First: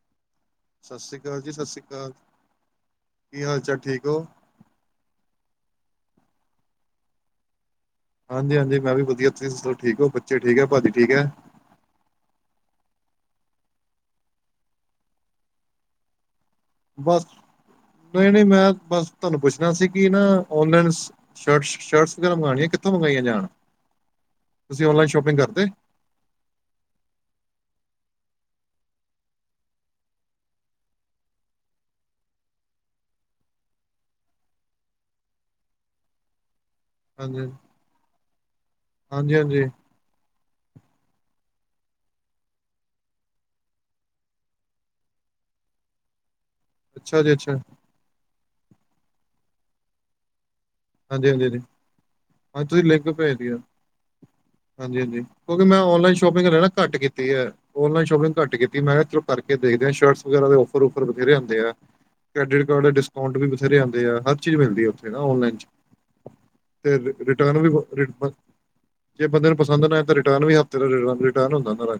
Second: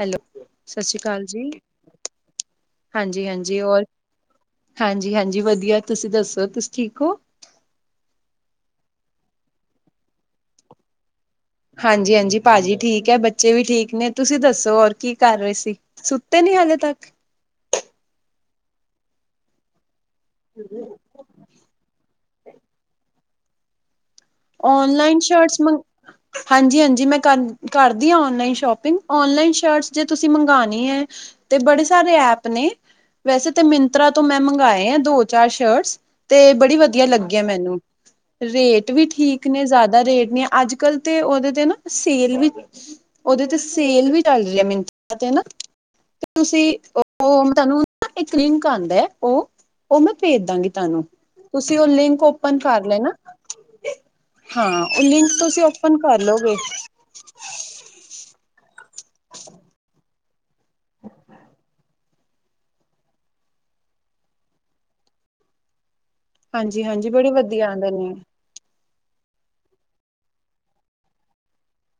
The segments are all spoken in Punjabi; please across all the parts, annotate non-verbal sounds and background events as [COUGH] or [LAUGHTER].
ਹੈਲੋ ਸਤਿ ਸ਼੍ਰੀ ਅਕਾਲ ਜੀ। ਹਾਂਜੀ - ਕੀ ਹਾਲ ਹਾਂਜੀ ਚਾਲ ਹੋਰ। ਠੀਕ ਹੋ ਹਾਂਜੀ - ਹਾਂਜੀ ਵਧੀਆ। ਤੁਸੀਂ ਦੱਸੋ ਤੁਸੀਂ ਠੀਕ ਹੋ। ਹਾਂਜੀ - ਹਾਂਜੀ ਮੈਂ ਵੀ ਵਧਆ ਤੁਸੀਂ ਦੋ ਠਕ ਹੋ ਬੱਚੇ ਠਕ ਹੈ ਭਾਜੀ ਠੀਕ ਹੈ। ਹਾਂਜੀ - ਹਾਂਜੀ ਭਾਜੀ ਠੀਕ ਹੈ। ਬੱਚੇ ਵੀ ਠੀਕ ਨੇ ਤੁਸੀਂ ਦੱਸੋ ਹੋਰ ਕੀ ਕਰ ਰਹੇ ਸੀ ਵ ਸੁੱਤੇੇ ਨੀ ਹੈ। ਬਸ ਨਹੀਂ ਨਹੀਂ। ਮੈਂ ਬਸ ਤੁਹਾਨੂੰ ਪੁੱਛਣਾ ਸੀ। ਕਿ ਨਾ ਓਨਲਾਈਨ ਸ਼ਰਟਸ ਸ਼ਰਟਸ ਵਗੈਰਾ ਮੰਗਵਾਉਣੀਆਂ। ਕਿੱਥੋਂ ਮੰਗਾਈਆਂ ਜਾਣ। ਤੁਸੀਂ ਔਨਲਾਈਨ ਸ਼ੋਪਿੰਗ ਸ਼ਰਟਸ ਕਰਦੇ ਮ। ਹਾਂਜੀ ਹਾਂਜੀ। ਮੈਂ ਕਰ ਕਰਦੀ ਹ ਓਨਲਾਈਨ ਸ਼ੋਪਿੰਗ ਓਨਲਾਈਨ ਸ਼ਰਟਸ। ਜੇ ਤੁਸੀਂ ਮੰਗਵਾਉਣੀ ਹੈ। ਤੇ ਬੜੇ ਸਾਰੇ ਐਪ ਨੇ। ਵੈਸੇ ਤੇ ਮਿੰਤਰਾ ਤੋਂ। ਮੈਂ ਮੰਗਵਾਏ ਆ ਦੋ ਚਾਰ ਸ਼ਰਟਸ ਤੇ ਬੜੀ ਵਆ। ਵਧੀਆ ਲੱਗਿਆ ਹਾਂਜੀ ਮੈਨੂੰ ਰੇਟ ਵੀ। ਹਾਂਜੀ ਠੀਕ ਨੇ ਹਾਂਜੀ ਜ਼ਿਆਦਾ ਰੇਟ ਨ ਆ ਅੱਜ - ਕੱਲ ਤੇ ਉਹਦੇ ਤੇ ਨਾ ਸੇਲ ਵਿੱਚ ਉਹਦੇ ਤੇ ਸੇਲ ਵੀ ਚੱਲ ਰਹੀ ਹੈ ਮਿੰਤ ਤੇ ਹਨਾ। ਤੇ ਤੁਸੀਂ ਉਹ ਅੱਛਾ ਜੀ ਅੱਛਾ ਉਹ ਤੁਹਾਨੂੰ ਇੱਕ ਲਿੰਕ ਆਉਂਦਾ ਹੈ। ਉਹ - ਉਹ ਮੈਂ ਭੇਜ ਦਾਂਗੀ। ਤੁਹਾਨੂੰ ਹਾਂਜੀ ਹਾਂਜੀ ਹਾਂਜੀ ਤੁਸੀਂ ਉਹ ਲਿੰਕ ਓਪਨ ਹਾਂ ਤੁਸੀਂ ਕਰ ਲੈ ਲਿੰਕ ਨਾ। ਭੇਜ ਦਿਓ ਹਾਂ ਉਹ ਲਿੰਕ ਤੁਸੀਂ ਓਪਨ ਕਰ ਲਓਗੇ। ਘੱ ਕੀਤੀ ਨਲਾਈਨ ਸ਼ੋਪਿੰਗ ਘੱਟ ਕੀਤੀ। ਮੈਂ ਕਰਕੇ ਦੇਖਦੇ ਸ਼ਰਟ ਵਗਰਾ। ਔਫਰ ਬਥੇਰੇ ਆਉਂਦੇ ਆ ਕ੍ਰੈਡਿਟ ਕਾਰਡ ਡਿਸਕਾਊਂਟ ਵੀ ਬਥੇਰੇ ਆਂਦੇ ਆ। ਹਰ ਚੀਜ਼ ਮਿਲਦੀ ਹੈ। ਉੱਥੇ ਨਾ ਔਨਲਾਈਨ ਚ। ਹਾਂਜੀ ਤੇ ਹਾਂਜੀ ਬੜੇ ਰਿਟਰਨ ਵੀ। ਵਧੀਆ ਆਉਂਦੇ ਨੇ ਜੇ ਬੰਦੇ ਨੂੰ ਪਸੰਦ ਨਾ ਤਾਂ ਰਿਟਰਨ ਵੀ ਹਫ਼ਤੇ ਦਾ ਰਿਨ ਹੁੰਦਾ।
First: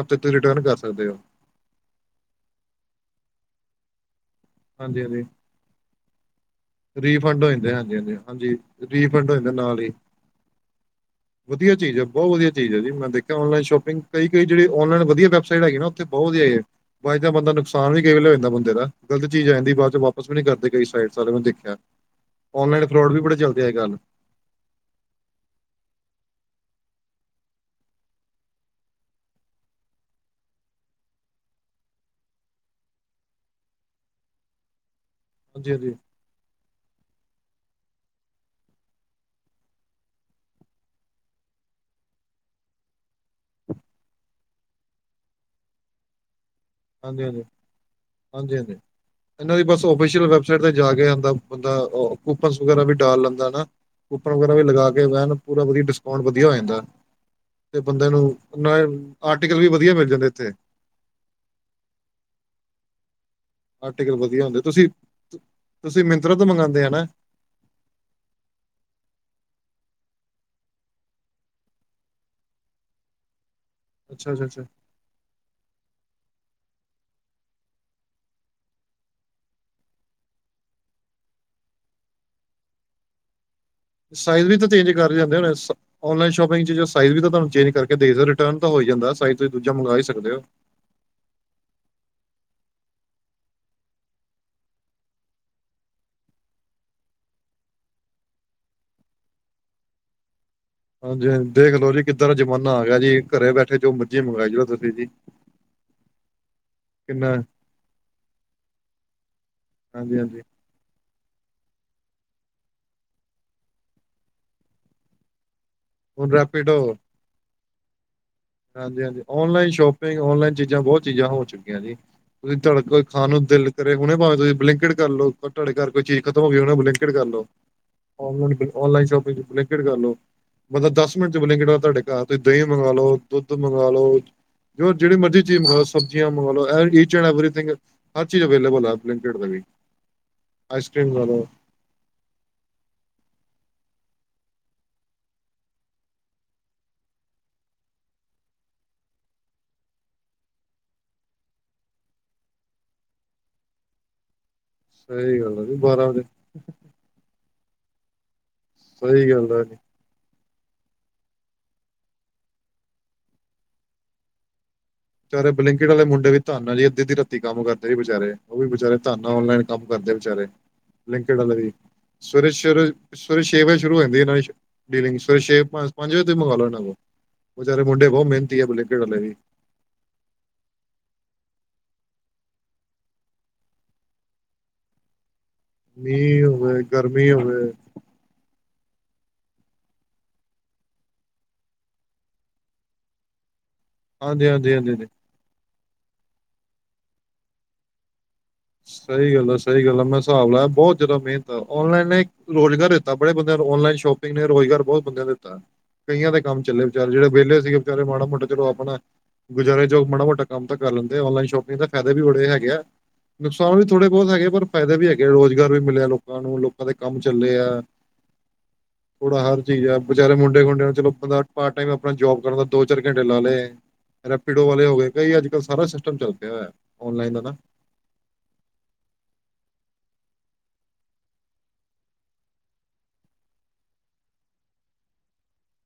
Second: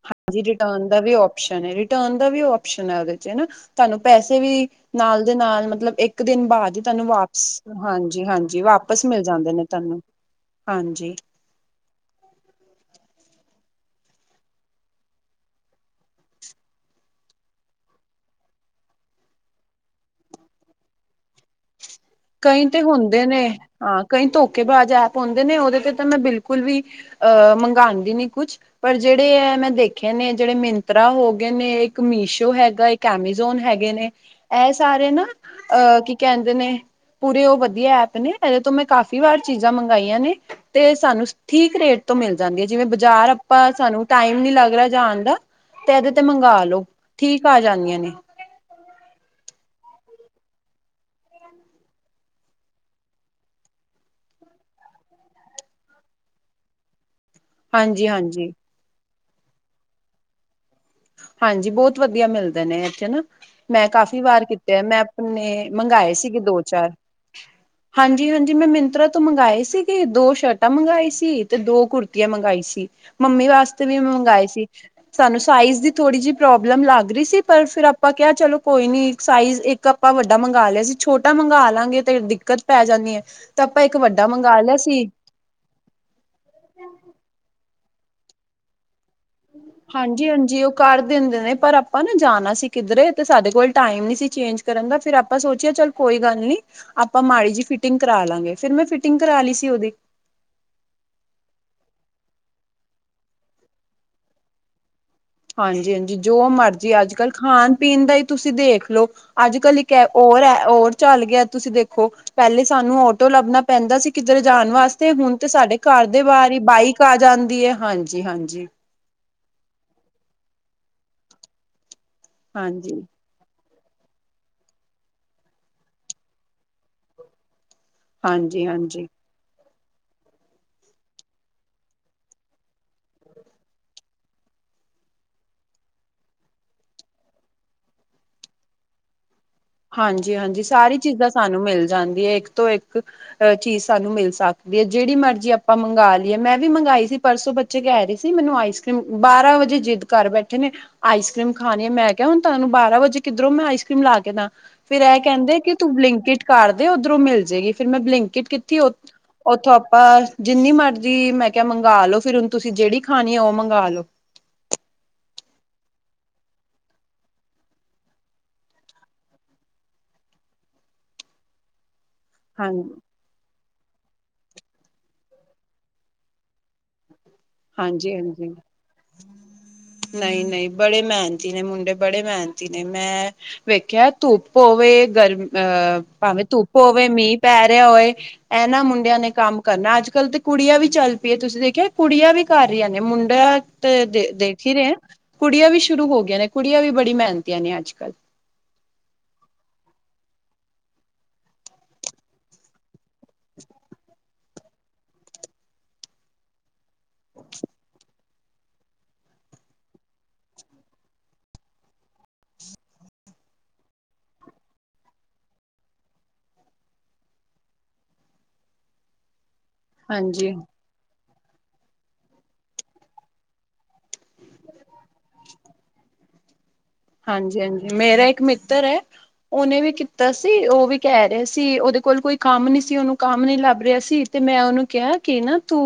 ਹਫ਼ਤੇ ਤੁਸੀਂ ਹਾਂਜੀ ਰਿਟਰਨ ਕਰ ਦਾ ਸਕਦੇ ਵੀ ਹੋ। ਰਿਟਰਨ ਦਾ ਵੀ ਆਪਓਸ਼ਨ ਹੈ। ਉਹਦੇ ਚ ਹਨਾ ਤੁਹਾਨੂੰ ਪੈਸੇ ਵੀ ਹਾਂਜੀ ਹਾਂਜੀ ਨਾਲ ਦੇ ਨਾਲ ਮਤਲਬ ਇੱਕ। ਇੱਕ ਦਿਨ ਬਾਅਦ। ਤੈਨੂੰ ਰੀਫੰਡ ਵਾਪਸ ਹੋ ਜਾਂਦੇ ਹਾਂਜੀ - ਹਾਂਜੀ ਵਾਪਿਸ ਮਿਲ ਰੀਫੰਡ ਹੋ ਜਾਂਦੇ ਨੇ। ਨਾਲ ਹੀ ਤੈਨੂੰ ਹਾਂਜੀ ਵਧੀਆ ਚੀਜ਼ ਬਹੁਤ ਵਧੀ ਚੀ ਹੈ ਜੀ। ਮੈਂ ਦੇਖਿਆ ਔਲਾਈਨ ਸ਼ੋਪਿੰਗ ਕਈੜ ਔਲਾਈਨ ਵਧੀਆ ਵੈਬਸਾਈਟ ਹੈਗੀ ਨੇ ਉਥੇ ਬਹੁਤ ਵਧੀਆ ਹੈ। ਬਾਅਦ ਤਾਂ ਬੰਦਾ ਨੁਕਸਾਨ ਵੀ ਕਈ ਵੇਲੇ ਜਾਂਦਾ। ਬੰਦਾ ਦਾ ਗਲਤ ਚੀਜ਼ ਆ ਜਾਂਦੀ। ਬਾਅਦ ਚ ਵਾਪਸ ਨੀ ਕਰਦੇ। ਕਈ ਸਾਈਡ ਸਾਰੇ ਬੰਦੇ ਚ। ਕਈ ਤੇ ਹੁੰਦੇ ਨੇ ਹਾਂ ਕਈ ਧੋਖੇਬਾਜ਼ ਐਪ ਹੁੰਦੇ ਨੇ। ਉਹਦੇ ਤੇ ਤਾਂ ਮੈਂ ਬਿਲਕੁਲ ਵੀ ਅਹ ਮੰਗਵਾਉਣ ਦੀ ਨੀ ਕੁਛ ਪਰ ਜਿਹੜੇ ਇਹ ਮੈਂ ਦੇਖਿਆ ਨੇ ਜਿਹੜੇ ਮਿੰਤਰਾ ਹੋ ਗਏ ਨੇ ਇੱਕ ਮੀਸ਼ੋ ਹੈਗਾ ਇੱਕ ਏਮੀੇਜ਼ੋਨ ਹੈਗੇ ਨੇ ਇਹ ਸਾਰੇ ਨਾ ਹਾਂਜੀ ਹਾਂਜੀ ਅ ਹਾਂਜੀ ਕੀ ਕਹਿੰਦੇ ਨੇ ਪੂਰੇ ਉਹ ਵਧੀਆ ਐਪ ਨੇ ਇਹਦੇ ਤੋਂ ਮੈਂ ਕਾਫ਼ੀ ਵਾਰ ਚੀਜ਼ਾਂ ਮੰਗਾਈਆਂ ਨੇ ਤੇ ਸਾਨੂੰ ਠੀਕ ਰੇਟ ਤੋਂ ਮਿਲ ਜਾਂਦੀ ਜਿਵੇਂ ਬਾਜ਼ਾਰ ਆਪਾਂ ਸਾਨੂੰ ਟਾਈਮ ਨਹੀਂ ਲੱਗ ਰਿਹਾ ਜਾਂਣਦਾ ਤੇ ਇਹਦੇ ਤੇ ਮੰਗਾ ਲੋ। ਹਾਂਜੀ-ਹਾਂਜੀ, ਜਾਂਦੀਆਂ ਨੇ ਹਾਂਜੀ-ਹਾਂਜੀ। ਇਹਨਾਂ ਦੀ ਬਸ ਔਫ਼ੀਸਿਅਲ ਵੈਬ ਸਾਈਟ ਤੇ ਜਾ ਕੇ ਆਪਦਾ ਬੰਦਾ ਕੁਪੰਸ ਵਗੈਰਾ ਵੀ ਢਾਲ ਲੈਂਦਾ ਨਾ। ਕੂਪਨ ਵਗੈਰਾ ਵੀ ਲਗਾ ਕੇ ਵਹਿਣ ਪੂਰਾ ਵਧੀ ਡਿਸਕਾਊਂਟ ਵਧੀਆ ਹੋ ਜਾਂਦਾ ਐ। ਤੇ ਬੰਦੇ ਹਾਂਜੀ ਨੂੰ ਹਾਂਜੀ ਨਾਏ ਆਰਟੀਕਲ ਵੀ ਵਧੀਆ ਮਿਲ ਜਾਂਦੇ ਇੱਥੇ। ਹਾਂਜੀ ਬਹੁਤ ਵਧੀਆ ਮਿਲਦੇ ਨੇ ਇੱਥੇ ਨਾ। ਮੈਂ ਆਰਟੀਕਲ ਕਾਫ਼ੀ ਵਧੀਆ ਵਾਰ ਹੁੰਦੇ ਕੀਤੇ ਐ। ਤੁਸੀਂ ਮੈਂ ਆਪਣੇ ਤੁਸੀਂ ਮੰਗਾਏ ਮਿੰਤਰਾ ਸੀਗੇ ਤੋਂ ਦੋ ਮੰਗਾਉਂਦੇ ਆ ਚਾਰ। ਨਾ ਹਾਂਜੀ ਹਾਂਜੀ ਮੈਂ ਮਿੰਤਰਾ ਤੋਂ ਮੰਗਵਾਏ ਸੀਗੇ ਦੋ ਸ਼ਰਟਾਂ ਮੰਗਵਾਏ ਸੀ ਤੇ ਦੋ ਕੁੁਰਤੀਆਂ ਮੰਗਵਾਈ ਸੀ ਮੰਮੀ ਵਾਸਤੇ ਵੀ ਅੱਛਾ ਅੱਛਾ ਮੰਗਵਾਏ ਅੱਛਾ ਸੀ ਸਾਨੂੰ ਸਾਈਜ਼ ਦੀ ਥੋੜ੍ਹੀ ਜਿਹੀ ਪ੍ਰੋਬਲਮ ਲੱਗ ਰਹੀ ਸੀ ਪਰ ਫਿਰ ਆਪਾਂ ਕਿਹਾ ਚਲੋ ਕੋਈ ਨਹੀਂ ਸਾਈਜ਼ ਇੱਕ ਆਪਾਂ ਵੱਡਾ ਮੰਗ ਲਿਆ ਅਸੀਂ ਛੋਟਾ ਮੰਗਗਾ ਲਾਂਗੇ ਤੇ ਦਿੱਕਤ ਪੈ ਜਾਂਦੀ ਹੈ ਤਾਂ ਆਪਾਂ ਇੱਕ ਵੱਡਾ ਸਾਈਜ਼ ਵੀ ਮੰਗਵਾ ਤਾਂ ਲਿਆ ਚੇਂਜ ਸੀ ਕਰ ਜਾਂਦੇ ਔਨਲਾਈਨ ਸ਼ੋਪਿੰਗ ਚ ਸਾਈਜ਼ ਵੀ ਤਾਂ ਤੁਹਾਨੂੰ ਚੇਂਜ ਕਰਕੇ ਦੇ ਰਿਟਰਨ ਤਾਂ ਹੋ ਜਾਂਦਾ ਤੁਸੀਂ ਦੂਜਾ ਮੰਗਾ ਹੀ ਹਾਂਜੀ ਸਕਦੇ ਹੋ ਹਾਂਜੀ ਉਹ ਕਰ ਦਿੰਦੇ ਨੇ ਪਰ ਆਪਾਂ ਨਾ ਜਾਣਾ ਸੀ ਕਿੱਧਰੇ ਤੇ ਸਾਡੇ ਕੋਲ ਟਾਈਮ ਨਹੀਂ ਸੀ ਚੇਂਜ ਕਰਨ ਦਾ ਫਿਰ ਆਪਾਂ ਸੋਚਿਆ ਚੱਲ ਕੋਈ ਗੱਲ ਨੀ ਆਪਾਂ ਮਾੜੀ ਜੀਹੀ ਫਿਟਿੰਗ ਕਰਾ ਲਾਂਗੇ ਫਿਰ ਮੈਂ ਫਿਟਿੰਗ ਕਰਾ ਲਈ ਸੀ ਉਹਦੀ ਹਾਂਜੀ ਹਾਂਜੀ ਦੇਖ ਲੋੋ ਜੀ ਕਿੱਧਰ ਜਮਾਨਾ ਆ ਗਿਆ ਜੀ ਘਰੇ ਬੈਠੇ ਜੋ ਮਰਜੀ ਮੰਗਵਾਈ ਜਾਓ ਤੁਸੀਂ ਜੀ ਹਾਂਜੀ ਹਾਂਜੀ ਜੋ ਮਰਜੀ ਅੱਜ ਕੱਲ ਕਿੰਨਾ ਖਾਣ ਪੀਣ ਦਾ ਹੀ ਤੁਸੀਂ ਦੇਖ ਲੋ ਅੱਜ ਕੱਲ੍ਹ ਇੱਕ ਹੈ ਹਾਂਜੀ ਹਾਂਜੀ ਹੋਰ ਹੈ ਹੋਰ ਚੱਲ ਗਿਆ ਤੁਸੀਂ ਦੇਖੋ ਪਹਿਲੇ ਸਾਨੂੰ ਆਟੋ ਲੱਭਣਾ ਪੈਂਦਾ ਸੀ ਕਿੱਧਰ ਜਾਣ ਵਾਸਤੇ ਹੁਣ ਤੇ ਸਾਡੇ ਘਰ ਦੇ ਹੁਣ ਬਾਹਰ ਈ ਰੈਪਿਡੋ ਬਾਈਕ ਆ ਜਾਂਦੀ ਐ। ਹਾਂਜੀ-ਹਾਂਜੀ। ਹਾਂਜੀ-ਹਾਂਜੀ। ਓਨਲਾਈਨ ਸ਼ੋਪਿੰਗ, ਔਨਲਾਈਨ ਚੀਜ਼ਾਂ ਬਹੁਤ ਚੀਜ਼ਾਂ ਹੋ ਚੁੱਕਿਆ ਜੀ। ਤੁਸੀਂ ਤੁਹਾਡਾ ਹਾਂਜੀ, ਕੋਈ ਖਾ ਨੂੰ ਦਿਲ ਘਰੇ ਹੁਣੇ ਭਾਵੇਂ ਤੁਹੀ ਬਲਿੰਕਿਟ ਕਰਲੋ ਤੁਹਾਡੇ ਘਰ ਕੋਈ ਚੀਜ਼ ਖਤਮ ਹੋ ਗੀ ਬਲਿੰਕਿਟ ਕਰ ਲੋ। ਹਾਂਜੀ-ਹਾਂਜੀ ਓਂਨਲਾਈਨ ਸ਼ੋਪਿੰਗ [UNINTELLIGIBLE] ਕਿਟ ਕਰ ਲੋ। ਬੰਦਾ ਦਸ ਮਿੰਟ ਚ ਬਲਿੰਕਿਟ ਵਾਲਾ ਤੁਹਾਡੇ ਘਰ ਤੁਸੀਂ ਦਹੀਂ ਮੰਗਾਲੋ, ਦੁੱਧ ਮੰਗਾਲੋ ਲੋ। ਜੋ ਜਿਹੜੀ ਮਰਜ਼ੀ ਚੀਜ਼ ਮੰਗਾਲੋ ਸਬਜ਼ੀਆਂ ਮੰਗਾਲੋ ਐ ਇੱਚ ਐਂਡ ਐਵਰੀਥਿੰਗ। ਹਰ ਚੀਜ਼ ਅਵੇਲੇਬਲ ਆ ਬਲਿੰਕਿਟ ਰਾਹੀ। ਹਾਂਜੀ-ਹਾਂਜੀ ਸਾਰੀ ਚੀਜ਼ਾਂ ਸਾਨੂੰ ਮਿਲ ਜਾਂਦੀਆਂ ਏਕ ਤੋਂ ਏਕ। ਹਰ ਚੀਜ਼ ਸਾਨੂੰ ਮਿਲ ਸਕਦੀ ਅ। ਜਿਹੜੀ ਮਰਜ਼ੀ ਆਪਾਂ ਮੰਗਾ ਲੀਏ ਮੈਂ ਵੀ ਮੰਗਾਈ ਸੀ ਪਰਸੋਂ ਬੱਚ ਚੇ ਕਹਿ ਰਹੀ ਸੀ ਮੈਨੂੰ ਆਈਸਕ੍ਰੀਮ ਬਾਰਾਂ ਵਜੇ ਜਿੱਦ ਕਰ ਬੈਠੇ ਨੇ। ਆਈਸ ਕਰੀਮ ਖਾਣੀ ਆ ਮੈਂ ਕਿਆ ਹੁਣ ਤੁਹਾਨੂੰ ਬਾਰਾਂ ਵਜੇ ਕਿਧਰੋਂ ਮੈਂ ਆਈਸ ਕਰ੍ਰੀਮ ਲਾ ਕੇ ਦਾ। ਫਿਰ ਐ ਸਹੀ ਕਹਿੰਦੇ ਗੱਲ ਹੈ ਕਿ ਜੀ ਤੂੰ ਬਾਰਾਂ ਵਜੇ ਬਲਿੰਕਿਟ ਕਰਦੇ ਉੱਧਰੋਂ ਮਿਲ ਜੇਗੀ। ਫਿਰ ਮੈਂ ਬਲਿੰਕਟ ਕੀਤੀ ਓਥ ਸਹੀ ਗੱਲ ਹੈ ਜੀ। ਓਥੋਂ ਅਪ ਪਰ ਜਿੰਨੀ ਮਰਜ਼ੀ ਮੈਂ ਕਿਆ ਮੰਗਾਲੋ। ਫਿਰ ਹੁਣ ਤੁਸੀਂ ਜਿਹੜੀ ਖਾਣੀ ਆ ਉਹ ਮੰਗਾ ਲੋ। ਬਚਾਰੇ ਬਲਿੰਕਿਟ ਵਾਲੇ ਮੁੰਡੇ ਵੀ ਧੰਨ ਆ ਜੀ। ਅਧੀ-ਅੱਧੀ ਰਾਤੀ ਕੰਮ ਕਰਦੇ ਜੀ ਵਿਚਾਰੇ। ਉਹ ਵੀ ਵਿਚਾਰੇ ਧੰਨ ਆ ਔਨਲਾਈਨ ਕੰਮ ਕਰਦੇ ਵਿਚਾਰੇ ਬਲਿੰਕਿਟ ਆਲੇ ਵੀ ਸਵੇਰੇ- ਹਾਂਜੀ ਸਵੇਰ ਸਵੇਰੇ ਛੇ ਵਜੇ ਸ਼ੁਰੂ ਹੋ ਜਾਂਦੀ ਇਹਨਾਂ ਦੀ ਸ਼ਿਪਿੰਗ ਸਵੇਰੇ ਛੇ ਪੰਜ-ਪੰਜ ਵਜੇ ਮੰਗਾ ਲਓ ਇਹਨਾਂ ਕੋ। ਵਿਚਾਰੇ ਮੁੰਡੇ ਹਾਂਜੀ ਬਹੁਤ ਮੇਹਨਤੀ ਐ ਬਲਿੰਕਿਟ ਵਾਲੇ ਵੀ। ਨਈ -ਨਈ ਬੜੇ ਮਿਹਨਤੀ ਨੇ ਮੁੰਡੇ ਬੜੇ ਮਿਹਨਤੀ। ਨਈ ਮੈਂ ਵੇਖਿਆ ਧੂਪ ਹੋਵੇ ਗਰਮ, ਅ ਭਾਵੇਂ ਮੀਂਹ ਧੁੱਪ ਹੋਵੇ ਗਰਮੀ ਮੀਂਹ ਪੈ ਹੋਵੇ ਰਿਆ ਹੋਏ। ਇਹਨਾਂ ਮੁੰਡਿਆਂ ਨੇ ਕੰਮ ਕਰਨਾ। ਅੱਜ ਕੱਲ ਤੇ ਕੁੜੀਆਂ ਵੀ ਚੱਲ ਪਈਆਂ। ਤੁਸੀਂ ਦੇਖਿਆ ਕੁੜੀਆਂ ਵੀ ਕਰ ਰਿਆ ਨੇ ਮੁੰਡਾ ਤੇ ਦੇ ਹਾਂਜੀ ਦੇਖ ਹਾਂਜੀ ਈ ਹਾਂਜੀ ਰੇ। ਹਾਂਜੀ। ਕੁੜੀਆਂ ਵੀ ਸ਼ੁਰੂ ਹੋ ਗਈਆਂ ਨੇ ਕੁੜੀਆਂ ਵੀ ਬੜੀ ਮਿਹਨਤੀਆਂ ਨੇ ਅੱਜ ਕੱਲ੍ਹ। ਸਈ ਗੱਲ ਆ -ਸਈ ਗੱਲ ਆ। ਮੈਂ ਸਾਬ ਲਾਇਆ ਬਹੁਤ ਜ਼ਿਆਦਾ, ਮਿਹਨਤ ਆ ਔਨਲਾਈਨ ਏਕ ਰੋਜ਼ਗਾਰ ਦਿੱਤਾ, ਬੜੇ ਬੰਦ ਨੂੰ ਔਨਲਾਈਨ ਸ਼ੋਪਿੰਗ ਨੇ ਰੋਜ਼ਗਾਰ ਬਹੁਤ ਬੰਦਿਆਂ ਨੂੰ ਦਿੱਤਾ। ਕਈਆਂ ਦੇ ਕੰਮ ਚੱਲੇ, ਵਿਚਾਰੇ ਜੇੜੇ ਵਿਹਲੇ ਸੀਗੇ ਵਿਚਾਰੇ ਮਾੜਾ ਮੋਟਾ ਚਲੋ ਆਪਣਾ ਗੁਜਾਰੇ ਜੋਗ, ਮਾੜਾ- ਮੋਟਾ ਕੰਮ ਤਾਂ ਕਰ ਲੈਂਦੇ ਆ, ਔਨਲਾਈਨ ਸ਼ੋਪਿੰਗ ਦਾ ਫਾਇਦੇ ਵੀ ਬੜੇ, ਹੈਗੇ ਐ।। ਨੁਕਸਾਨ ਵੀ ਥੋੜ੍ਹੇ ਬਹੁਤ ਹੈਗੇ ਪਰ ਫਾਇਦੇ ਵੀ ਹੈਗੇ, ਰੋਜ਼ਗਾਰ ਵੀ ਮਿਲਿਆ ਲੋਕਾਂ ਨੂੰ ਲੋਕਾਂ ਦੇ ਕੰਮ ਚੱਲੇ ਐ। ਥੋੜਾ ਹਰ ਚੀਜ਼ ਆ।, ਵਿਚਾਰੇ ਹਾਂਜੀ ਮੁੰਡੇ ਖੂੰਡਿਆਂ ਨੂੰ ਚਲੋ ਬੰਦਾ ਪਾਰਟ ਟਾਈਮ, ਆਪਣਾ ਜੋਬ ਕਰਨ ਦਾ ਦੋ -ਚਾਰ ਘੰਟੇ ਲਾ ਲਏ। ਰੈਪੀਡੋ ਵਾਲੇ ਹੋ ਗਏ ਕਈ ਅੱਜ -ਕੱਲ੍ਹ ਸਾਰਾ ਸਿਸਟਮ ਚੱਲ ਪਿਆ ਹੋਆ। ਹਾਂਜੀ -ਹਾਂਜੀ ਮੇਰਾ ਇੱਕ ਮਿੱਤਰ ਹੈ। ਉਹਨੇ ਵੀ ਕੀਤਾ ਸੀ, ਉਹ ਵੀ ਕਹਿ ਰਹਾ ਸੀ, ਉਹਦੇ ਕੋਲ ਕੋਈ ਕੰਮ ਨਹੀ ਸੀ, ਉਹਨੂੰ ਕੰਮ ਨੀ ਲੱਭ ਰਿਹਾ ਸੀ। ਤੇ ਮੈਂ ਉਹਨੂੰ ਕਿਹਾ ਕਿ ਨਾ ਤੂੰ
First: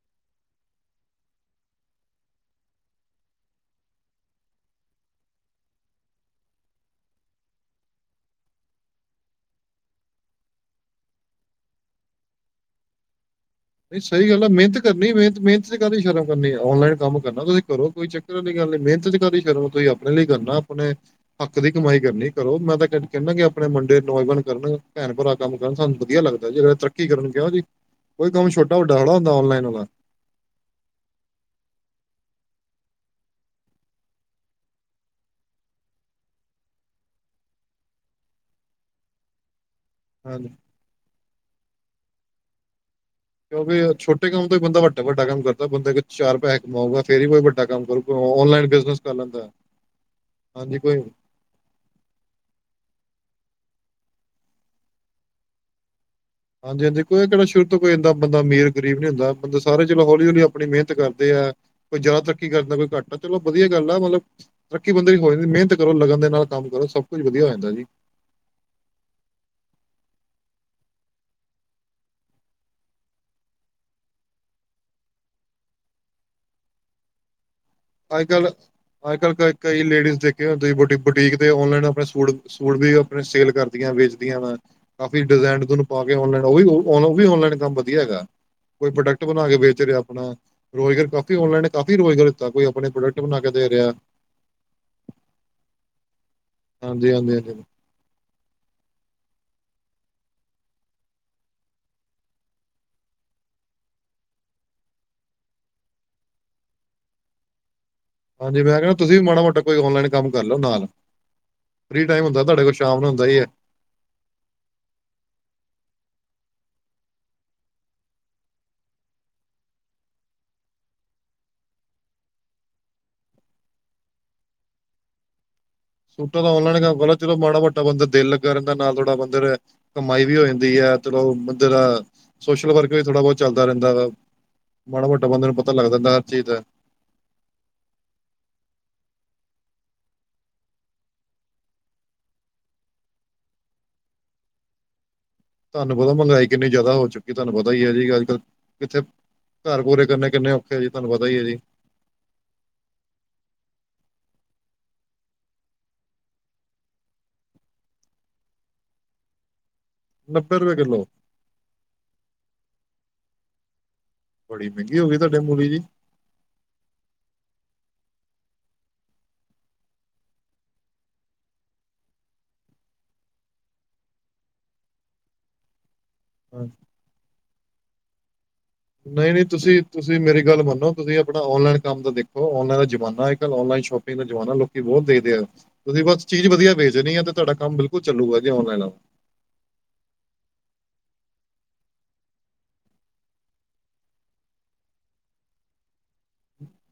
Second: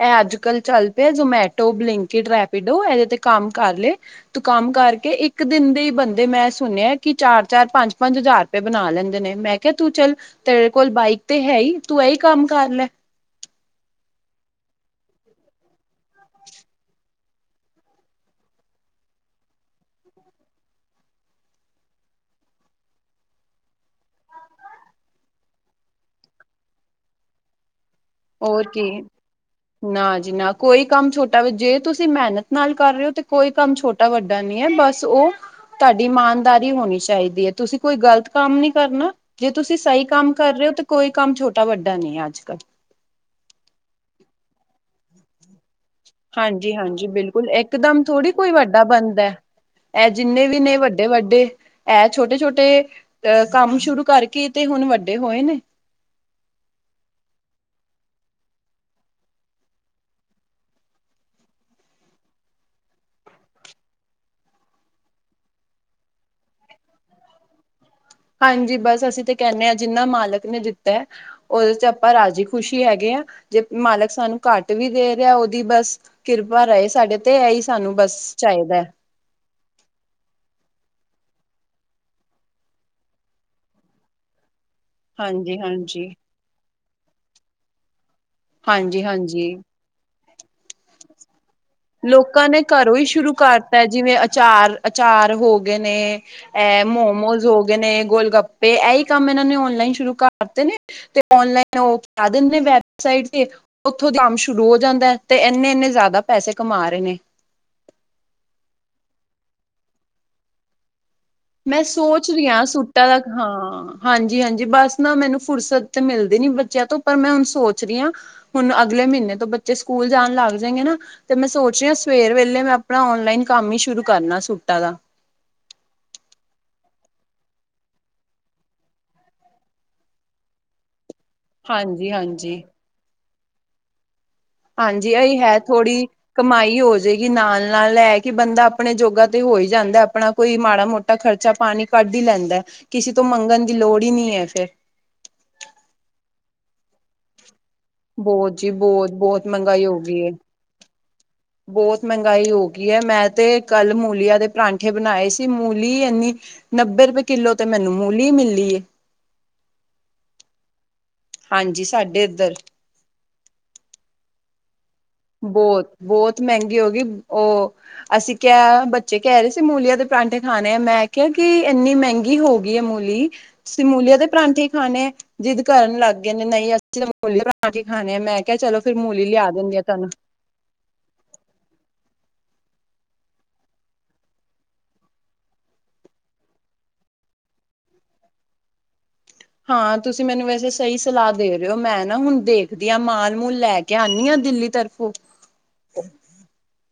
ਇਹ ਅੱਜ- ਕੱਲ ਚੱਲ ਪਿਆ ਜਮੈਟੋ, ਬਲਿੰਕਇਟ, ਰੈਪੀਡੋ, ਇਹਦੇ ਤੇ ਕੰਮ ਕਰ ਲਏ, ਤੂੰ ਕੰਮ ਕਰਕੇ ਇੱਕ ਇੱਕ ਦਿਨ ਦੇ ਈ ਬੰਦੇ ਮੈਂ ਸੁਣਿਆ ਕਿ, ਚਾਰ-ਚਾਰ, ਪੰਜ-ਪੰਜ ਹਜ਼ਾਰ ਰੁਪਏ ਬਣਾ ਲੈਂਦੇ ਨੇ ਮੈਂ ਕਿਆ ਤੂੰ ਚੱਲ ਤੇਰੇ ਕੋਲ ਬਾਈਕ ਤੇ ਹੈ ਈ, ਤੂੰ ਇਹੀ ਕੰਮ ਕਰ ਲੈ। ਨਈ ਸਹੀ ਗੱਲ ਆ।, ਮਿਹਨਤ ਕਰਨੀ ਮਿਹ ਮਿਹਨਤ ਚ ਕਾਹਦੀ ਸ਼ਰਮ ਕਰਨੀ, ਔਨਲਾਈਨ ਕੰਮ ਕਰਨਾ ਤੁਹੀ ਕਰੋ ਕੋਈ ਚੱਕ ਕਿਵੇਂ ਦੀ ਗੱਲ ਏ ਮਿਹਨਤ ਚ ਕਾਦੀ ਸ਼ਰਮ ਤੁਸੀਂ, ਆਪਣੇ ਲਈ ਕਰਨਾ ਆਪਣੇ ਹੱਕ ਦੀ ਕਮਾਈ ਕਰਨੀ ਕਰੋ, ਮੈਂ ਤਾਂ ਕ ਕਹਿੰਦਾ ਕਿ ਆਪਣੇ ਮੁੰਡੇ ਨੌਜਵਾਨ, ਕਰਨ ਭੈਣ -ਭਰਾ। ਕੰਮ ਕਰਨ ਸਾਨੂੰ ਵਧੀਆ ਲੱਗਦਾ, ਜਿਹੜਾ ਤਰੱਕੀ, ਕਰਨ ਗਿਆ ਉ ਦ ਹੋਰ ਕੀ। ਨਾ ਜੀ ਨਾ। ਕੋਈ ਕੰਮ, ਛੋਟਾ ਵ ਜੇ ਤੁਸੀਂ ਮਿਹਨਤ ਨਾਲ ਕਰ ਰਹੇ ਹੋ ਤੇ, ਕੋਈ ਕੰਮ ਛੋਟਾ ਵੱਡਾ ਨਈ ਐ ਬਸ ਉਹ ਤਾਡੀ ਇਮਾਨਦਾਰੀ ਹੋਣੀ ਚਾਈਦੀ ਏ, ਤੁਸੀਂ ਕੋਈ ਗ਼ਲਤ ਕੰਮ ਨੀ ਕਰਨਾ, ਜੇ ਤੁਸੀਂ ਸਈ ਕੰਮ ਹਾਂ ਕਰ ਰਹੇ ਹੋ ਤੇ, ਕੋਈ ਕੰਮ ਛੋਟਾ -ਵੱਡਾ ਨੀ ਐ ਅੱਜ- ਕੱਲ ਕਿਉਂਕਿ, ਛੋਟੇ ਕੰਮ ਤੋਂ ਹੀ ਬੰਦਾ ਵਡਾ-ਵਡਾ ਕੰਮ ਕਰਦਾ ਬੰਦਾ ਕੋਈ, ਚਾਰ ਪੈਸੇ ਹਾਂਜੀ ਕਮਾਉਗਾ ਹਾਂਜੀ ਫੇਰ ਹੀ, ਕੋਈ ਬਿਲਕੁਲ ਵੱਡਾ ਕੰਮ ਇਕਦਮ ਕਰੂਗਾ, ਥੋੜ੍ਹੀ ਕੋਈ ਔਨਲਾਈਨ, ਵੱਡਾ ਬਿਜਨਸ ਕਰ ਬਣਦਾ ਲੈਂਦਾ ਹੈ। ਇਹ, ਜਿੰਨੇ ਵੀ ਨੇ ਹਾਂਜੀ ਕੋਈ ਵੱਡੇ -ਵੱਡੇ ਇਹ ਛੋਟੇ- ਛੋਟੇ ਅਹ ਕੰਮ ਸ਼ੁਰੂ ਕਰਕੇ ਤੇ ਹੁਣ ਵੱਡੇ ਹੋਏ ਨੇ, ਹਾਂਜੀ- ਹਾਂਜੀ ਕੋਈ ਕਿਹੜਾ ਸ਼ੁਰੂ ਤੋਂ ਕੋਈ ਇਦਾਂ ਬੰਦਾ ਅਮੀਰ- ਗਰੀਬ ਨਈ ਹੁੰਦਾ, ਬੰਦਾ ਸਾਰੇ ਚਲੋ ਹੌਲੀ- ਹੌਲੀ ਆਪਣੀ ਮਿਹਨਤ ਕਰਦੇ ਆ। ਕੋਈ ਜ਼ਿਆਦਾ, ਤਰੱਕੀ ਕਰਦਾ, ਕੋਈ ਘੱਟ ਆ ਚਲੋ ਵਧੀਆ, ਗੱਲ ਆ ਮਤਲਬ ਤਰੱਕੀ ਬੰਦੇ ਹੋ ਜਾਂਦੀ, ਮਿਹਨਤ ਕਰੋ ਲਗਨ ਦੇ ਨਾਲ ਕੰਮ ਕਰੋ, ਸਭ ਕੁਛ ਵਧੀਆ ਜਾਂਦਾ ਜੀ, ਹਾਂਜੀ, ਬਸ ਅਸੀਂ ਤੇ ਕਹਿੰਦੇ ਹਾਂ ਜਿੰਨਾ ਮਾਲਕ ਨੇ, ਦਿੱਤਾ ਹੈ ਉਹਦੇ ਚ ਆਪਾਂ ਰਾਜ਼ੀ ਖੁਸ਼ੀ ਹੈਗੇ ਆ, ਜੇ ਮਾਲਕ ਸਾਨੂੰ ਘੱਟ ਵੀ ਦੇ ਰਿਹਾ, ਉਹਦੀ ਬਸ ਕਿਰਪਾ, ਰਹੇ ਸਾਡੇ ਤੇ ਇਹੀ ਸਾਨੂੰ, ਬਸ ਅੱਜ ਕੱਲ ਚਾਹੀਦਾ ਹੈ। ਅੱਜ -ਕੱਲ੍ਹ ਕ ਕਈ ਲੇਡੀਜ਼ ਦੇਖੀਆਂ ਹੁਣ ਤੁਸੀਂ ਬੁਟੀਕ ਦੇ, ਔਨਲਾਈਨ ਆਪਣੇ ਸੂਟ ਸੂਟ ਵੀ, ਆਪਣੇ ਸੇਲ ਕਰਦੀਆਂ ਵੇਚਦੀਆਂ ਵਾ, ਕਾਫੀ ਹਾਂਜੀ ਡਿਜ਼ਾਇਨ ਤੁਹਾਨੂੰ ਪਾ ਹਾਂਜੀ ਕੇ ਔਨਲਾਈਨ ਉਹ ਵੀ, ਔਨ ਉਹ ਵੀ ਔਨਲਾਈਨ ਕੰਮ ਵਧੀਆ ਹੈਗਾ, ਕੋਈ ਹਾਂਜੀ ਪ੍ਰੋਡਕਟ ਬਣਾ ਹਾਂਜੀ ਕੇ, ਵੇਚ ਰਿਹਾ ਆਪਣਾ। ਰੁਜ਼ਗਾਰ ਕਾਫੀ ਔਨਲਾਨ, ਕਾਫ਼ੀ ਰੋਜ਼ਾਰ ਲੋਕਾ ਨੇ ਘਰੋਂ ਹੀ ਸ਼ੁਰੂ ਕਰਤਾ ਜਿਵੇਂ, ਅਚਾਰ- ਅਚਾਰ ਹੋ ਗਏ ਨੇ, ਇਹ ਹਾਂਜੀ ਹਾਂਜੀ ਮੋਮੋਸ ਹਾਂਜੀ ਹੋ ਗਏ ਨੇ, ਗੋਲ ਗੱਪੇ, ਇਹ ਹੀ ਕੰਮ ਇਹਨਾਂ ਨੇ ਓਨਲਾਈਨ, ਸ਼ੁਰੂ ਕਰਤੇ ਨੇ, ਤੇ ਔਨਲਾਈਨ, ਉਹ ਕਰ ਦਿੰਦੇ ਵੈਬਸਾਈਟ ਤੇ, ਉੱਥੋਂ ਕੰਮ ਸ਼ੁਰੂ ਹੋ ਜਾਂਦਾ, ਤੇ ਇੰਨੇ- ਇੰਨੇ ਜ਼ਿਆਦਾ ਪੈਸੇ ਕਮਾ ਰਹੇ ਨੇ, ਹਾਂਜੀ ਮੈਂ ਕਹਿ, ਤੁਸੀਂ ਵੀ ਮਾੜਾ- ਮੋਟਾ ਕੋਈ ਔਨਲਾਈਨ ਕੰਮ ਕਰ ਲਓ ਨਾਲ। ਮੈਂ, ਫ੍ਰੀ ਟਾਈਮ ਸੋਚ ਹੁੰਦਾ ਰਹੀ ਹਾ, ਤੁਹਾਡੇ ਕੋਲ ਸ਼ਾਮ ਸੂਟਾਂ ਨੂੰ ਦਾ ਹੁੰਦਾ ਹੀ ਹੈ ਹਾਂ ਹਾਂਜੀ- ਹਾਂਜੀ ਬਸ ਨਾ ਮੈਨੂੰ ਫੁਰਸਤ ਤੇ ਮਿਲਦੀ ਨਈ, ਬੱਚਿਆਂ ਤੋਂ ਪਰ ਮੈਂ ਹੁਣ ਸੋਚ ਰਹੀ ਹਾਂ। ਹੁਣ, ਅਗਲੇ ਮਹੀਨੇ ਤੋਂ ਬੱਚੇ, ਸਕੂਲ ਜਾਣ ਲੱਗ ਜਾਏਗੇ ਨਾ ਤੇ ਮੈਂ ਸੋਚ ਰਹੀ ਹਾਂ, ਸਵੇਰ ਵੇਲੇ ਮੈਂ ਆਪਣਾ ਆਨਲਾਈਨ ਕੰਮ ਹੀ, ਸ਼ੁਰੂ ਕਰਨਾ ਸੂਟਾਂ ਦਾ ਸੂਟਾਂ ਦਾ, ਔਨਲਾਈਨਕੰਮ ਕਰ ਲਓ ਨਾ ਚਲੋ ਮਾੜਾ- ਮੋਟਾ ਬੰਦੇ ਦਾ ਦਿਲ ਲੱਗਾ ਰਹਿੰਦਾ, ਨਾਲ ਥੋੜਾ ਬੰਦੇ ਨੂੰ ਏ, ਕਮਾਈ ਵੀ ਹੋ ਜਾਂਦੀ ਹੈ, ਚਲੋ ਬੰਦੇ ਦਾ ਹਾਂਜੀ ਹਾਂਜੀ ਸੋਸ਼ਲ ਵਰਕ ਵੀ ਥੋੜਾ- ਬਹੁਤ ਚੱਲਦਾ ਰਹਿੰਦਾ ਵਾ। ਮਾੜਾ ਹਾਂਜੀ, ਮੋਟਾ ਅਹੀ ਬੰਦੇ ਨੂੰ ਹੈ ਪਤਾ ਲੱਗ ਥੋੜ੍ਹੀ ਜਾਂਦਾ ਹਰ ਚੀਜ਼ ਦਾ ਕਮਾਈ ਹੋ ਜ ਜਿਹਦੇ ਕਿ, ਨਾਲ- ਨਾਲ ਲੈ ਕੇ ਬੰਦਾ ਆਪਣੇ ਜੋੋਗਾ ਤੇ ਹੋ ਹੀ ਜਾਂਦਾ, ਆਪਣਾ ਕੋਈ ਮਾੜਾ -ਮੋਟਾ ਘਰ ਦਾ ਖਰਚਾ- ਪਾਣੀ ਕੱਢ ਹੀ ਲੈਂਦਾ, ਕਿਸੇ ਤੋਂ ਮੰਗਣ ਦੀ ਲੋੜ ਹੀ ਨਹੀਂ ਹੈ, ਫੇਰ। ਤੁਹਾਨੂੰ ਪਤਾ ਮੰਗਾਈ ਕਿੰਨੀ ਜ਼ਿਆਦਾ ਹੋ ਚ- ਕੀ ਤੁਹਾਨੂੰ ਪਤਾ ਹੀ ਹੈ ਜੀ, ਅੱਜ ਕਲ ਬਹੁਤ ਜੀ ਕਿੱਥੇ ਬਹੁਤ ਬਹੁਤ ਘਰ ਮਹਿੰਗਾਈ ਹੋ ਪੂਰੇ ਗਈ ਕਰਨੇ ਕਿੰਨੇ ਔਖੇ ਹੈ ਜੀ, ਤੁਹਾਨੂੰ ਪਤਾ ਹੀ ਹੈ ਜੀ। ਬਹੁਤ ਮਹਿੰਗਾਈ ਹੋ ਗਈ ਹੈ। ਮੈਂ ਤੇ ਕੱਲ ਮੂਲੀਆਂ ਦੇ ਪਰਾਂਠੇ ਬਣਾਏ ਸੀ, ਮੂਲੀ ਇੰਨੀ ਨੱਬੇ ਰੁਪਏ, ਕਿੱਲੋ ਤੇ ਮੈਨੂੰ ਮੂਲੀ ਮਿਲੀ ਏ। ਨੱਬੇ ਰੁਪਏ ਕਿੱਲੋ? ਹਾਂਜੀ, ਸਾਡੇ ਇੱਧਰ। ਬੜੀ ਮਹਿੰਗੀ ਹੋ ਗਈ ਤੁਡੇ ਮੂਵੀ ਜੀ। ਬਹੁਤ ਬਹੁਤ ਮਹਿੰਗੀ ਹੋ ਗਈ, ਉਹ। ਅਸੀਂ ਕਿਹਾ, ਬੱਚੇ ਕਹਿ ਰਹੇ ਸੀ ਮੂਲੀਆਂ ਦੇ ਪਰਾਂਠੇ ਖਾਣੇ ਆ। ਮੈਂ ਕਿਹਾ ਕਿ ਇੰਨੀ ਮਹਿੰਗੀ ਹੋ ਗ- ਗੀ ਆ ਮੂਲੀ, ਤੁਸੀਂ ਮੂਲੀਆਂ ਦੇ ਪਰਾਂਠੇ ਹੀ ਖਾਣੇ? ਜਿੱਦ ਕਰਨ ਲੱਗ ਗਏ, ਨੇ ਨਹੀਂ ਅਸੀਂ ਤਾਂ ਮੂਲੀ ਦੇ ਪਰਾਂਠੇ ਹੀ ਖਾਣੇ ਹੈ। ਮੈਂ ਕਿਹਾ ਚਲੋ ਫੇਰ ਮੂਲੀ ਨਹੀਂ ਨਹੀਂ ਲਿਆ ਦਿੰਦੇ ਤੁਸੀਂ ਆ। ਤੁਹਾਨੂੰ ਤੁਸੀਂ ਮ- ਮੇਰੀ ਗੱਲ ਮੰਨੋ ਤੁਸੀਂ ਆਪਣਾ ਔਨਲਾਈਨ ਕੰਮ ਦਾ ਦੇਖੋ, ਆਨਲਾਈਨ ਦਾ ਜਮਾਨਾ ਹੈ। ਅੱਜ ਕੱਲ ਆਨਲਾਈਨ ਸ਼ੋਪਿੰਗ ਦਾ ਜਮਾਨਾ ਲੋਕੀ ਬਹੁਤ ਦੇਖਦੇ ਆ। ਤੁਸੀਂ ਬਸ ਚੀਜ਼ ਵਧੀਆ ਵੇਚਣੀ ਆ। ਤੇ ਤੁਹਾਡਾ ਕੰਮ ਬਿਲਕੁਲ ਚੱਲੂਗਾ ਜੀ, ਆਨਲਾਈਨ ਵਾਲਾ। ਹਾਂ ਤੁਸੀਂ ਮੈਨੂੰ ਵੈਸੇ ਸਹੀ ਸਲਾਹ ਦੇ ਰਹੇ ਹੋ। ਮੈਂ ਨਾ ਹੁਣ ਦੇਖਦੀ ਹਾਂ, ਮਾਲ- ਮੂਲ ਲੈ ਕੇ ਆਉਂਦੀ ਹਾਂ ਦਿੱਲੀ ਤਰਫ਼। ਹੋ, ਹੋ।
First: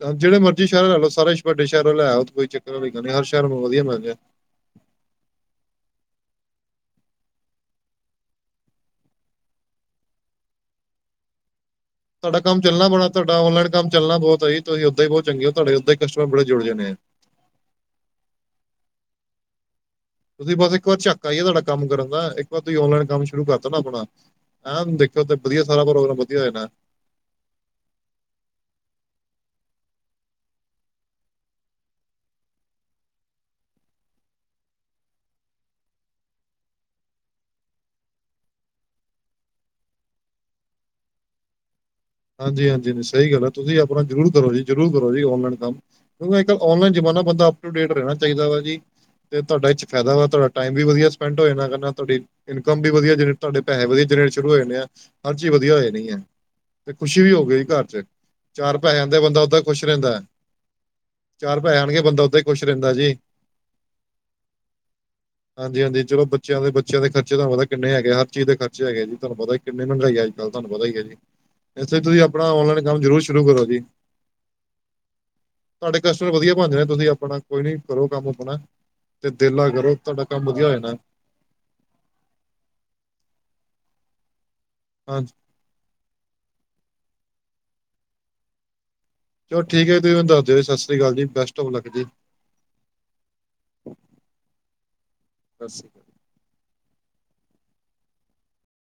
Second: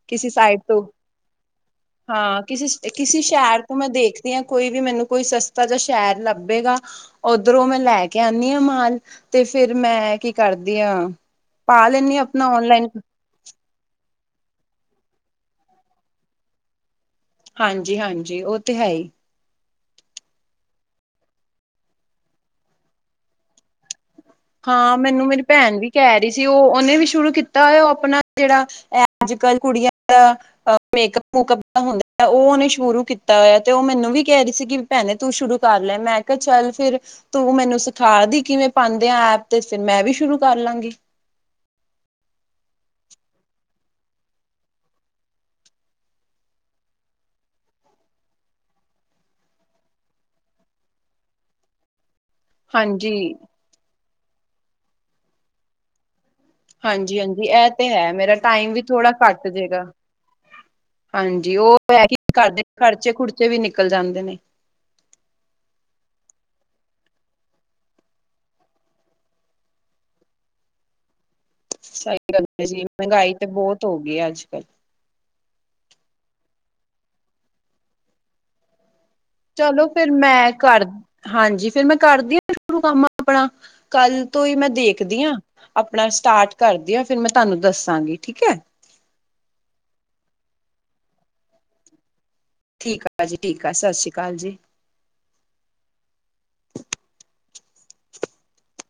ਕਿਸੇ ਜਿਹੜੇ ਸਾਈਡ ਮਰਜ਼ੀ ਤੋਂ, ਸ਼ਹਿਰ ਲੈ ਲਓ ਸਾਰੇ ਵੱਡੇ ਸ਼ਹਿਰੋਂ ਲੈ ਆਓ ਹਾਂ ਕੋਈ ਕਿਸੇ, ਚੱਕਰ ਵਾਲੀ ਗੱਲ ਨਹੀਂ ਕਿਸੇ ਹਰ ਨੂੰ ਸ਼ਹਿਰ ਤੋਂ ਵਧੀਆ ਮੈਂ ਮਿਲ ਜਾਏ ਦੇਖਦੀ ਹਾਂ। ਕੋਈ ਵੀ ਮੈਨੂੰ ਕੋਈ ਸਸਤਾ ਜਾਂ ਸ਼ਹਿਰ ਲੱਭੇਗਾ। ਉਧਰੋਂ ਮੈਂ ਲੈ ਕੇ ਆਉਦੀ ਆ ਮਾਲ, ਤੇ ਫੇਰ ਮੈਂ ਕੀ ਕਰਦੀ ਆਂ। ਪਾ ਲੈਨੀ, ਤੁਹਾਡਾ ਕੰਮ ਚੱਲਣਾ ਬੜਾ ਤਗੜਾ, ਤੁਹਾਡਾ ਆਨਲਾਈਨ ਕੰਮ ਚੱਲਣਾ ਬਹੁਤ ਜੀ, ਤੁਸੀਂ ਉਦਾਂ ਹੀ ਬਹੁਤ ਚੰਗੇ ਹੋ, ਤੁਹਾਡੇ ਉਦਾਂ ਹੀ ਕਸਟਮਰ ਬੜੇ ਜੁੜ ਜਾਣੇ। ਹਾਂਜੀ- ਹਾਂਜੀ ਉਹ ਤੇ ਹੈ ਹੀ। ਤੁਸੀਂ ਬਸ ਇੱਕ ਵਾਰ ਝਾਕਾ ਹੀ ਹ ਤੁਹਾਡਾ ਕੰਮ ਕਰਨ ਦਾ। ਇੱਕ ਵਾਰ ਤੁਸੀਂ ਆਨਲਾਈਨ ਕੰਮ ਸ਼ੁਰੂ ਕਰ ਤਾ ਨਾ ਆਪਣਾ। ਹਾਂ ਐਨ ਦੇਖਿਓ ਮੈਨੂੰ, ਤੇ ਮੇਰੀ ਵਧੀਆ ਭੈਣ ਸਾਰਾ ਵੀ ਪ੍ਰੋਗਰਾਮ ਕਹਿ ਰਹੀ ਵਧੀਆ ਹੋ ਸੀ। ਜਾਣਾ ਉਹ ਉਹਨੇ ਵੀ ਸ਼ੁਰੂ ਕ- ਤਾਂ ਉਹ ਆਪਣਾ ਜਿਹੜਾ ਅੱਜ ਕੱਲ ਕੁੜੀਆਂ ਦਾ ਮੇਕਅਪ- ਮੁਕਅਪ ਦਾ ਹੁੰਦਾ। ਉਹ ਉਹਨੇ ਸ਼ੁਰੂ ਕੀਤਾ ਹੋਇਆ ਤੇ ਉਹ ਮੈਨੂੰ ਵੀ ਕਹਿ ਰਹੀ ਸੀ। ਕਿ ਭੈਣੇ ਤੂੰ ਸ਼ੁਰੂ ਕਰ ਲੈ। ਮੈਂ ਕਿਹਾ ਚੱਲ ਫੇਰ ਤੂੰ ਮੈਨੂੰ ਸਿਖਾ ਦੀ ਕਿਵੇਂ ਐ ਤੇ ਫੇਰ ਮੈਂ ਵੀ ਸ਼ੁਰੂ ਕਰ ਲਾਂਗੀ। ਹਾਂਜੀ -ਹਾਂਜੀ- ਹਾਂਜੀ ਸਹੀ ਗੱਲ ਹੈ। ਤੁਸੀਂ ਆਪਣਾ ਜ਼ਰੂਰ ਕਰੋ ਜੀ- ਜ਼ਰੂਰ ਕਰੋ ਜੀ ਔਨਲਾਈਨ ਕੰਮ। ਕਿਉਂ ਅੱਜ ਕੱਲ ਔਨਲਾਈ ਜ਼ਮਾਨਾ ਬੰਦਾ ਅਪ ਟੂ ਡੇਟ ਰਹਿ ਚਾਹਿਦਾ ਜੀ। ਤੇ ਤੁਹਾਡਾ ਈ ਚ ਫਾਇਦਾ ਵਾ, ਤੁਹਾਡਾ ਟਾਈਮ ਵੀ ਵਧੀਆ ਸਪੈਂਡ ਹੋ ਜਾ ਨਾ ਕਰਨਾ ਨਾਲ ਤੁਹਾਡੀ, ਇਨਕਮ ਵੀ ਵਧੀਆ ਹਾਂਜੀ ਜਨ, ਤੁਹਾਡੇ ਪੈਸੇ ਵਧੀਆ ਜਨਰੇਟ ਸ਼ੁਰੂ ਹੋਏਣੇ ਆ, ਹਰ ਚੀਜ਼ ਵਧੀਆ ਹੋ ਜਾਣੀ ਹੈ। ਤੇ ਹਾਂਜੀ ਖੁਸ਼ੀ ਵੀ ਹੋ -ਹਾਂਜੀ ਗਈ ਇਹ ਘਰ ਤੇ 'ਚ ਹੈ। ਮੇਰਾ ਟਾਈਮ ਚਾਰ ਵੀ ਪੈਸੇ ਥੋੜਾ ਆਂਦੇ ਬੰਦਾ ਘੱਟ ਓਦਾਂ ਜੇਗਾ। ਖੁਸ਼ ਰਹਿੰਦਾ। ਹੈ। ਹਾਂਜੀ! ਚਾਰ ਉਹ ਪੈਸੇ ਤੇ ਆਣਗੇ ਹੈ ਕੀ ਬੰਦਾ ਓਦਾਂ ਹੀ ਘਰ ਦੇ ਖੁਸ਼ ਰਹਿੰਦਾ ਖਰਚੇ- ਜੀ। ਖੁਰਚੇ ਵੀ ਨਿਕਲ ਜਾਂਦੇ ਨੇ। [INAUDIBLE] ਹਾਂਜੀ- ਹਾਂਜੀ ਚਲੋ ਬੱਚਿਆਂ ਦੇ ਬੱਚਿਆਂ ਖਰਚੇ ਤਹਾਨੂੰ ਪਤਾ ਕਿੰਨੇ ਹੈਗੇ ਹਰ ਚੀਜ਼ ਦੇ ਖਰਚੇ ਹੈਗੇ ਜੀ ਤੁਹਾਨੂੰ ਪਤਾ। ਕਿੰਨੀ ਮਹਿੰਗਾਈ ਅਜਜੱਲ ਤੁਹਾਨੂੰ ਪਤਾ ਹੈ ਜੀ। ਇਸਸੇ ਸਹੀ ਤੁਸੀਂ ਗੱਲ ਆਪਣਾ ਹੈ ਜੀ ਓਨਲਾਈਨ ਕੰਮ ਜ਼ਰੂਰ ਮਹਿੰਗਾਈ ਤੇ ਸ਼ੁਰੂ ਕਰੋ ਜੀ। ਬਹੁਤ ਹੋ ਗਈ ਅੱਜ ਕੱਲ ਤੁਹਾਡੇ ਕਸਟਮਰ ਵਧੀਆ ਬਣ ਜਾਣੇ ਨੇ, ਤੁਸੀਂ ਆਪਣਾ ਕੋਈ ਨੀ, ਕਰੋ ਕੰਮ ਆਪਣਾ, ਤੇ ਦਿਲ ਨਾਲ ਚਲੋ ਕਰੋ, ਫਿਰ ਤੁਹਾਡਾ ਕੰਮ ਮੈਂ ਵਧੀਆ ਹੋ ਕਰ ਜਾਣਾ। ਹਾਂਜੀ। ਫੇਰ ਮੈਂ ਕਰਦੀ ਹ ਸ਼ੁਰੂ ਕੰਮ ਆਪਣਾ। ਕੱਲ ਤੋਂ ਹੀ ਮੈਂ ਦੇਖਦੀ ਹਾਂ। ਹਾਂਜੀ ਆਪਣਾ ਸਟਾਰਟ ਕਰਦੀ ਹਾਂ ਫੇਰ ਮੈਂ ਤੁਹਾਨੂੰ ਦੱਸਾਂਗੀ ਠੀਕ ਹੈ। ਜੋ ਠੀਕ ਹੈ ਤੁਸੀਂ ਦੱਸ ਦਿਓ ਜੀ, ਸਤ ਸ੍ਰੀ ਅਕਾਲ ਜੀ, ਬਸਟ ਹੋਫ ਲੱਕ ਜੀ। ਠੀਕ ਆ ਪਾਜੀ ਠੀਕ ਆ ਸਤਿ ਸ਼੍ਰੀ ਅਕਾਲ ਜੀ। ਸਤਿ ਸ਼੍ਰੀ ਅਕਾਲ।